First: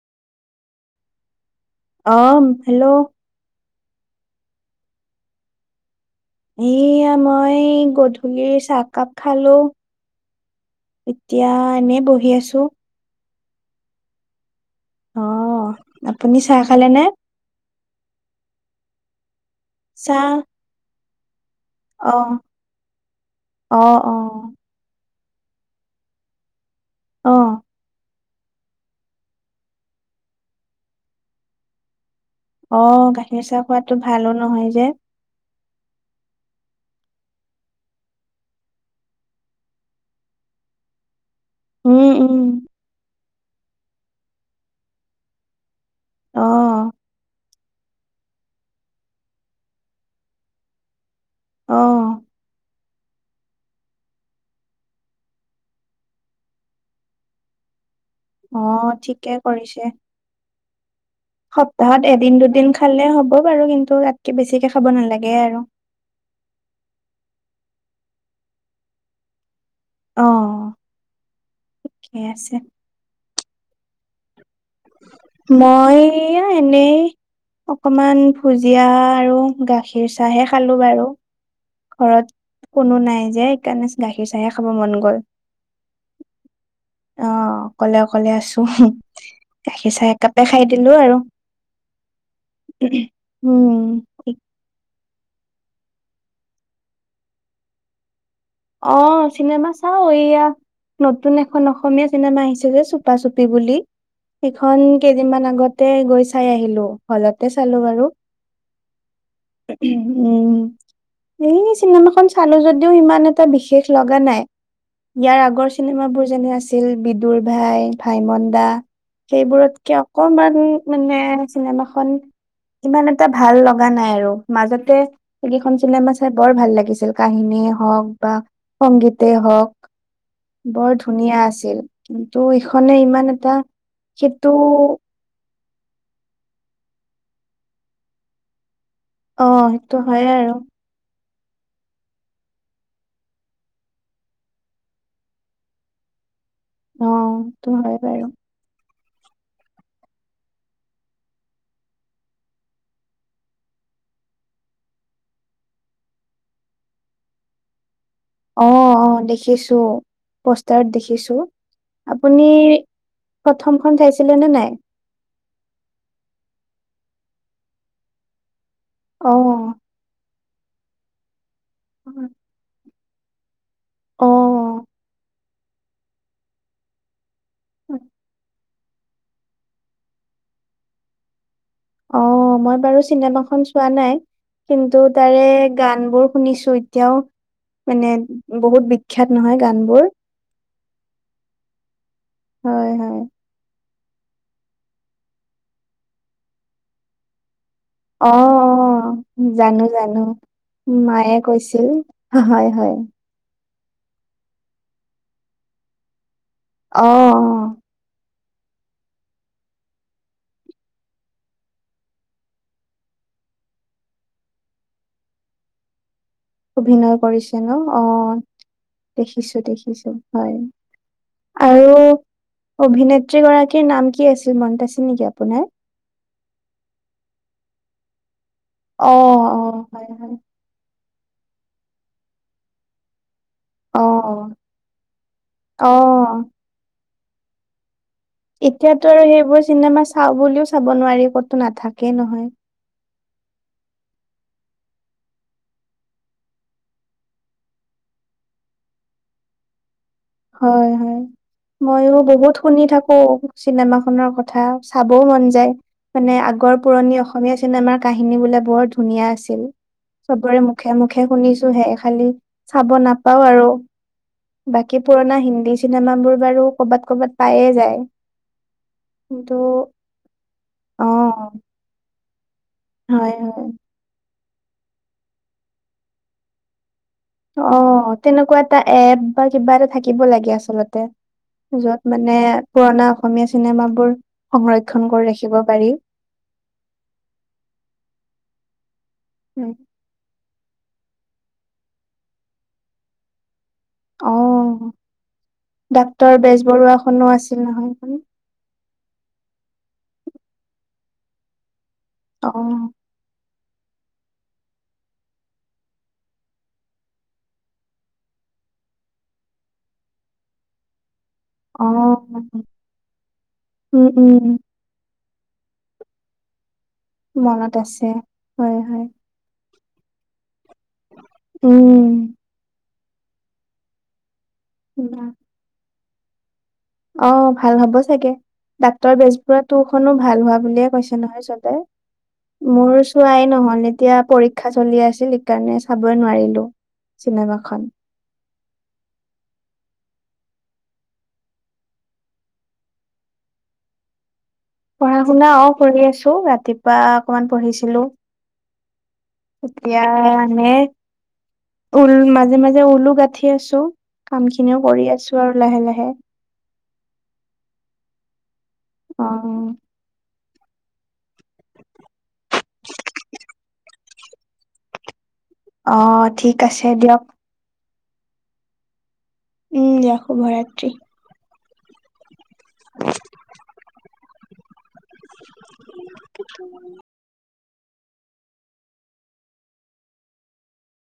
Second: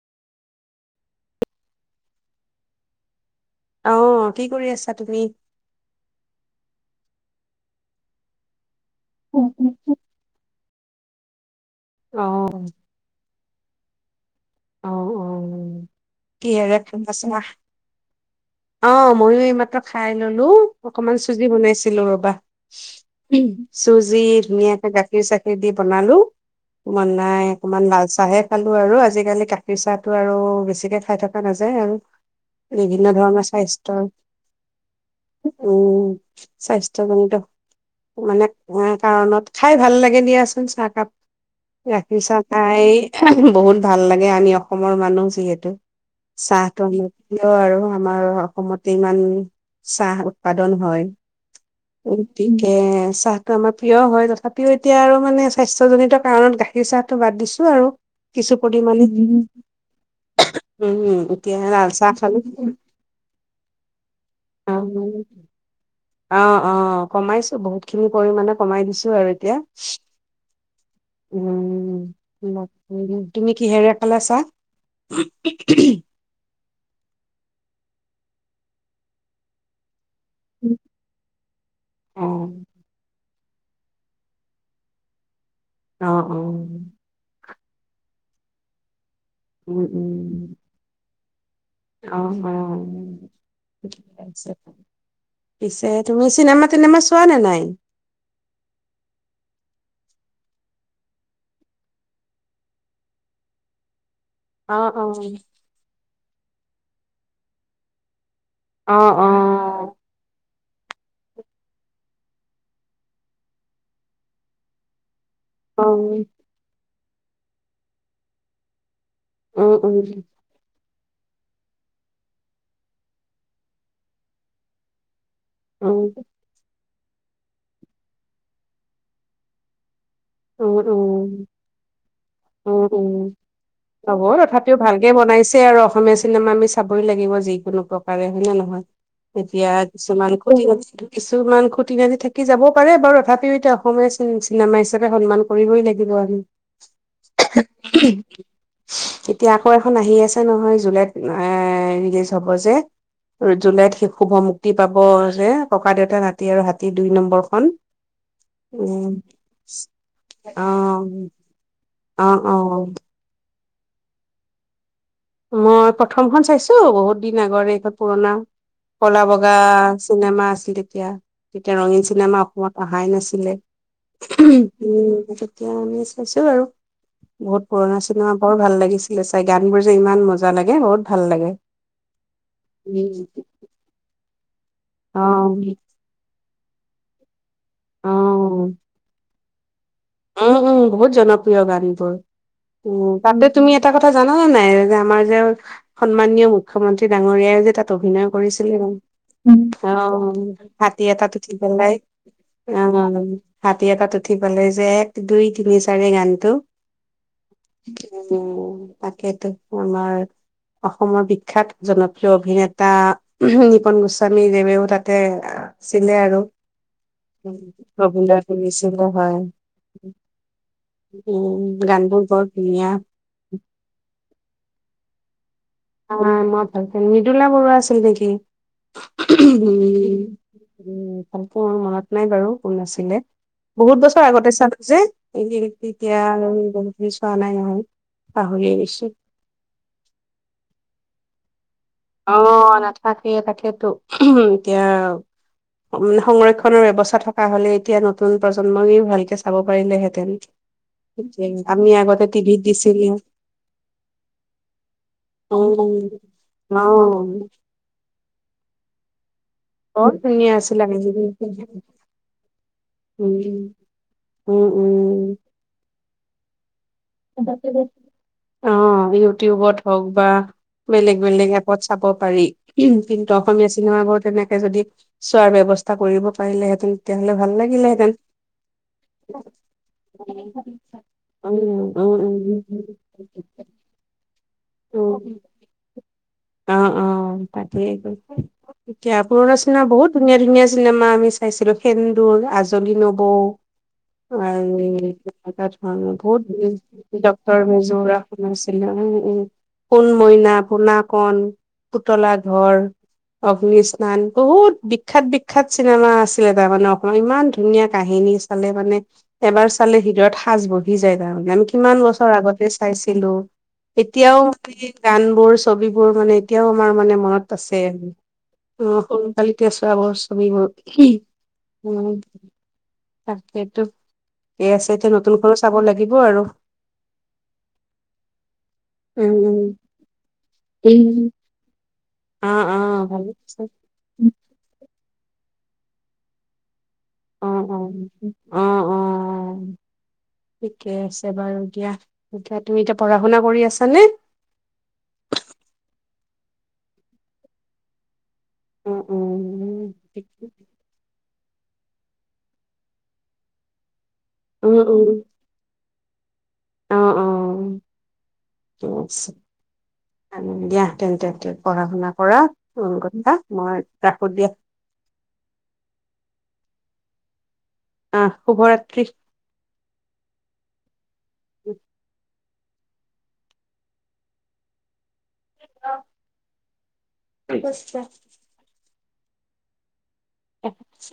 অম', hello. অঁ কি কৰি আছা তুমি? এইয়া মই গধূলিৰ চাহকাপ খালো। অ', এতিয়া এনেই বহি আছো। অ'। অ', আপুনি চাহ কিহেৰে খালে নে? খালা? অ', মইও এইমাত্ৰ খাই চাহ ল'লো অকনমান চুজি বনাইছো। আছিলোঁ ৰবা, অ' অ' চুজি অ' ধুনীয়াকে গাখীৰ চাখীৰ দি বনালোঁ। মন নাই অ' অকমান লাল চাহ। চাহে খালো আৰু, আজিকালি গাখীৰ চাহটো আৰু বেছিকে খাই থকা নাযায় আৰু। বিভিন্ন অ', ধৰণৰ গাখীৰ চাহ খোৱটো স্বাস্থ্যৰ ভালো নহয় যে। উম, স্বাস্থ্যজনিত। মানে কাৰণত খাই ভাল লাগে দিয়াচোন চাহ কাপ। উম গাখীৰ উম চাহ খাই বহুত ভাল লাগে, আমি অসমৰ মানুহ যিহেতু। চাহটো অ' আমাৰ প্ৰিয় আৰু আমাৰ অসমতে ইমান চাহ উৎপাদন হয়। অ' গতিকে চাহটো আমাৰ প্ৰিয় হয়, তথাপিও এতিয়া আৰু মানে স্বাস্থ্যজনিত কাৰণত গাখীৰ গাখীৰ চাহটো বাদ দিছো আৰু। কিছু অ', পৰিমাণে ঠিকে কৰিছে। উম এতিয়া লাল চাহ সপ্তাহত এদিন খালো দুদিন খালে হ'ব। হ'ব বাৰু কিন্তু তাতকে বেছিকে খাব নালাগে আৰু। অ', অ', কমাইছো বহুত খিনি পৰিমাণে কমাই দিছো আৰু এতিয়া। অ' ঠিকে আছে। উম, তুমি কিহেৰে খালা চাহ। মই এইয়া এনেই অকমান ভুজিয়া আৰু গাখীৰ গাখীৰ চাহহে খালো বাৰু ঘৰত। অ কোনো নাই যে সেইকাৰণে গাখীৰ চাহে খাব মন গ'ল। অ', অ'। অ', অকলে অকলে আছোঁ উম গাখীৰ চাহ একাপে উম খাই দিলো আৰু।। অ', উম অ'। পিছে তুমি চিনেমা তিনেমা চোৱা নে নাই? অ', চিনেমা চাও এইয়া। নতুন এখন অসমীয়া চিনেমা আহিছে যে, চুপা চুপি বুলি। অ', সেইখন অ', কেইদিনমান আগতে গৈ চাই আহিলো হলতে চালো বাৰু। অ', অ'। উম, এই চিনেমাখন চালো যদিও ইমান এটা এটা বিশেষ লগা নাই ইয়াৰ আগৰ চিনেমাবোৰ উম, যেনে আছিল। আছিল বিদুৰ ভাই ভাইমন দা সেইবোৰতকে অকমান। মানে চিনেমাখন ইমান এটা ভাল লগা নাই আৰু মাজতে সেই কেইখন চিনেমা উম, উম, চাই বৰ ভাল লাগিছিল কাহিনীয়ে হওক বা সংগীতে হওক। বৰ ধুনীয়া আছিল কিন্তু ইখনে ইমান এটা হ'ব সেইটো তথাপিও ভালকে বনাইছে। তেও আৰু অসমীয়া চিনেমা আমি চাবই লাগিব যিকোনো প্ৰকাৰে হয় নে নহয়। অ এতিয়া সেইটো হয় কিছুমান আৰু কিছুমান খুটি নাটি থাকি যাব পাৰে বাৰু তথাপিও এতিয়া অসমীয়া চিনেমা হিচাপে সন্মান কৰিবই লাগিব আমি। অ সেইটো হয় বাৰু এতিয়া আকৌ এখন আহি আছে নহয় জুলাইত এ ৰিলিজ হ'ব যে জুলাইত শি শুভ মুক্তি পাব যে ককা দেউতাৰ নাতী আৰু হাতী দুই নম্বৰখন। অ অ উম, দেখিছো অ। পোষ্টাৰত দেখিছো অ আপুনি অ প্ৰথমখন চাইছিলে নে নাই? মই প্ৰথমখন চাইছোঁ, বহুত দিন আগৰে এইখন পুৰণা। কলা বগা চিনেমা আছিল তেতিয়া। তেতিয়া ৰঙীন অ চিনেমা অসমত আহাই নাছিলে, অ', তেতিয়া আমি চাইছো বাৰু। পুৰণা চিনেমা বৰ ভাল লাগিছিলে চায়। গানবোৰ যে ইমান মজা লাগে বহুত ভাল লাগে। অ' মই বাৰু চিনেমাখন চোৱা নাই কিন্তু অ তাৰে অ গানবোৰ শুনিছো এতিয়াও মানে উম বহুত বিখ্যাত নহয় গানবোৰ। উম বহুত জনপ্ৰিয় হয়, হয়। গানবোৰ তুমি এটা কথা জানানে নাই যে আমাৰ যে সন্মানীয় মুখ্যমন্ত্ৰী ডাঙৰীয়াই যে তাত অ', অভিনয় অ', জানো কৰিছিলে জানো। অ' হাতী মায়ে এটাত উঠি কৈছিল পেলাই। হয়, হয়। অ' হাতী এটাত উঠি পেলাই যে এক দুই তিনি চাৰি গানটো অ', অ', উম তাকেতো আমাৰ আমাৰ বিখ্যাত জনপ্ৰিয় অভিনেতা নিপন গোস্বামী দেৱেও তাতে আছিলে আৰু। অভিনয় কৰিছে ন' অভিনয় কৰিছিলে অ' হয়। দেখিছো দেখিছো। হয় উম, আৰু গানবোৰ বৰ অভিনেত ধুনীয়া অভিনেত্ৰীগৰাকীৰ নাম কি আছিল? মনত আছে নেকি আপোনাৰ? আহ মই ভালকে মৃদুলা বৰুৱা আছিল নেকি অ', অ', হয়, উম হয়। উম ভালকে মোৰ মনত নাই বাৰু কোন আছিলে। বহুত বছৰ আগতে চালো যে অ', তেতিয়া অ', আৰু বহুতখিনি চোৱা নাই নহয়। পাহৰিয়ে গৈছো। এতিয়াতো আৰু সেইবোৰ চিনেমা চাওঁ বুলিও চাব নোৱাৰি ক'তো নাথাকে অ' নাথাকে তাকেইতো এতিয়া সংৰক্ষনৰ ব্যৱস্থা থকা হ'লে এতিয়া নতুন প্ৰজন্মই ভালকে চাব পাৰিলেহেঁতেন। হয়, হয়। আমি ময়ো আগতে বহুত টিভিত শুনি দিছিলো থাকো চিনেমাখনৰ কথা চাবও মন যায়। মানে অ', আগৰ পুৰণি অ', অসমীয়া চিনেমাৰ কাহিনী বোলে বৰ ধুনীয়া আছিল। বৰ ধুনীয়া চবৰে আছিলে মুখে মুখে শুনিছোঁহে খালি চাব উম, নাপাওঁ আৰু। উম, বাকী উম, পুৰণা হিন্দী চিনেমাবোৰ বাৰু ক'বাত ক'বাত অ' কিন্তু ইউটিউবত হওঁক বা অ বেলেগ বেলেগ এপ লগত চাব পাৰি কিন্তু হয় হয় অসমীয়া চিনেমাবোৰ তেনেকে যদি চোৱাৰ ব্যৱস্থা কৰিব পাৰিলেহেঁতেন। তেতিয়াহ'লে ভাল লাগিলেহেঁতেন। অ' তেনেকুৱা এটা এপ বা কিবা এটা থাকিব লাগে আচলতে উম, য'ত উম, মানে পুৰণা উম। অসমীয়া চিনেমাবোৰ সংৰক্ষণ কৰি উম, ৰাখিব পাৰি। অ' তাকেই আক' এতিয়া পুৰণা উম, চিনেমা বহুত ধুনীয়া ধুনীয়া চিনেমা আমি চাইছিলোঁ। সেন্দুৰ, আজলি নবৌ। অ', ডাক্তৰ বেজবৰুৱাখনো আছিল নহয় এখন। [unintelligible] [unintelligible] উম উম সোণমইনা, পুনাকন পুতলা ঘৰ। অ', অগ্নি স্নান, বহুত বিখ্যাত বিখ্যাত চিনেমা আছিলে তাৰমানে অসমত ইমান ধুনীয়া কাহিনী। মানে এবাৰ চালে হৃদয়ত সাঁচ বহ বহি যায় তাৰমানে। আমি কিমান বছৰ অ', আগতে চাইছিলোঁ, উম, এতিয়াও উম, সেই গানবোৰ ছবিবোৰ মানে এতিয়াও আমাৰ মানে মনত আছে হয়, হয়, উম, [unintelligible] পিছে এতিয়া বাহ। নতুনখনো চাব লাগিব আৰু। অ' ভাল হব চাগে, ডাক্তৰ উম উম বেজবৰুৱা টু খনো ভাল হোৱা বুলিয়ে কৈছে উম। নহয় চবে। অ', মোৰ অ', ভালে চোৱাই আছে ন'হলে। এতিয়া পৰীক্ষা চলি আছিল সেইকাৰণে চাবই নোৱাৰিলো। অ', অ', অ', অ'। ঠিকে আছে বাৰু দিয়া। এতিয়া তুমি এতিয়া পঢ়া শুনা কৰি আছানে? পঢ়া শুনা অ' কৰি আছো। ৰাতিপুৱা অকনমান পঢ়িছিলো। উম উম এতিয়া এনে ঊল মাজে মাজে ঊলো গাঁঠি আছো। কাম উম খিনিও কৰি উম আছো আৰু লাহে লাহে। অ', অ' [unintelligible] অ'। ভালেই দিয়া তেন্তে পঢ়া শুনা কৰা, উল গুঁঠা মই ৰাখোঁ দিয়া। অ', ঠিক আছে দিয়ক। অহ শুভৰাত্ৰি। উম, দিয়া শুভৰাত্ৰি। [inaudible] [unintelligible] [inaudible] [unintelligible] [inaudible]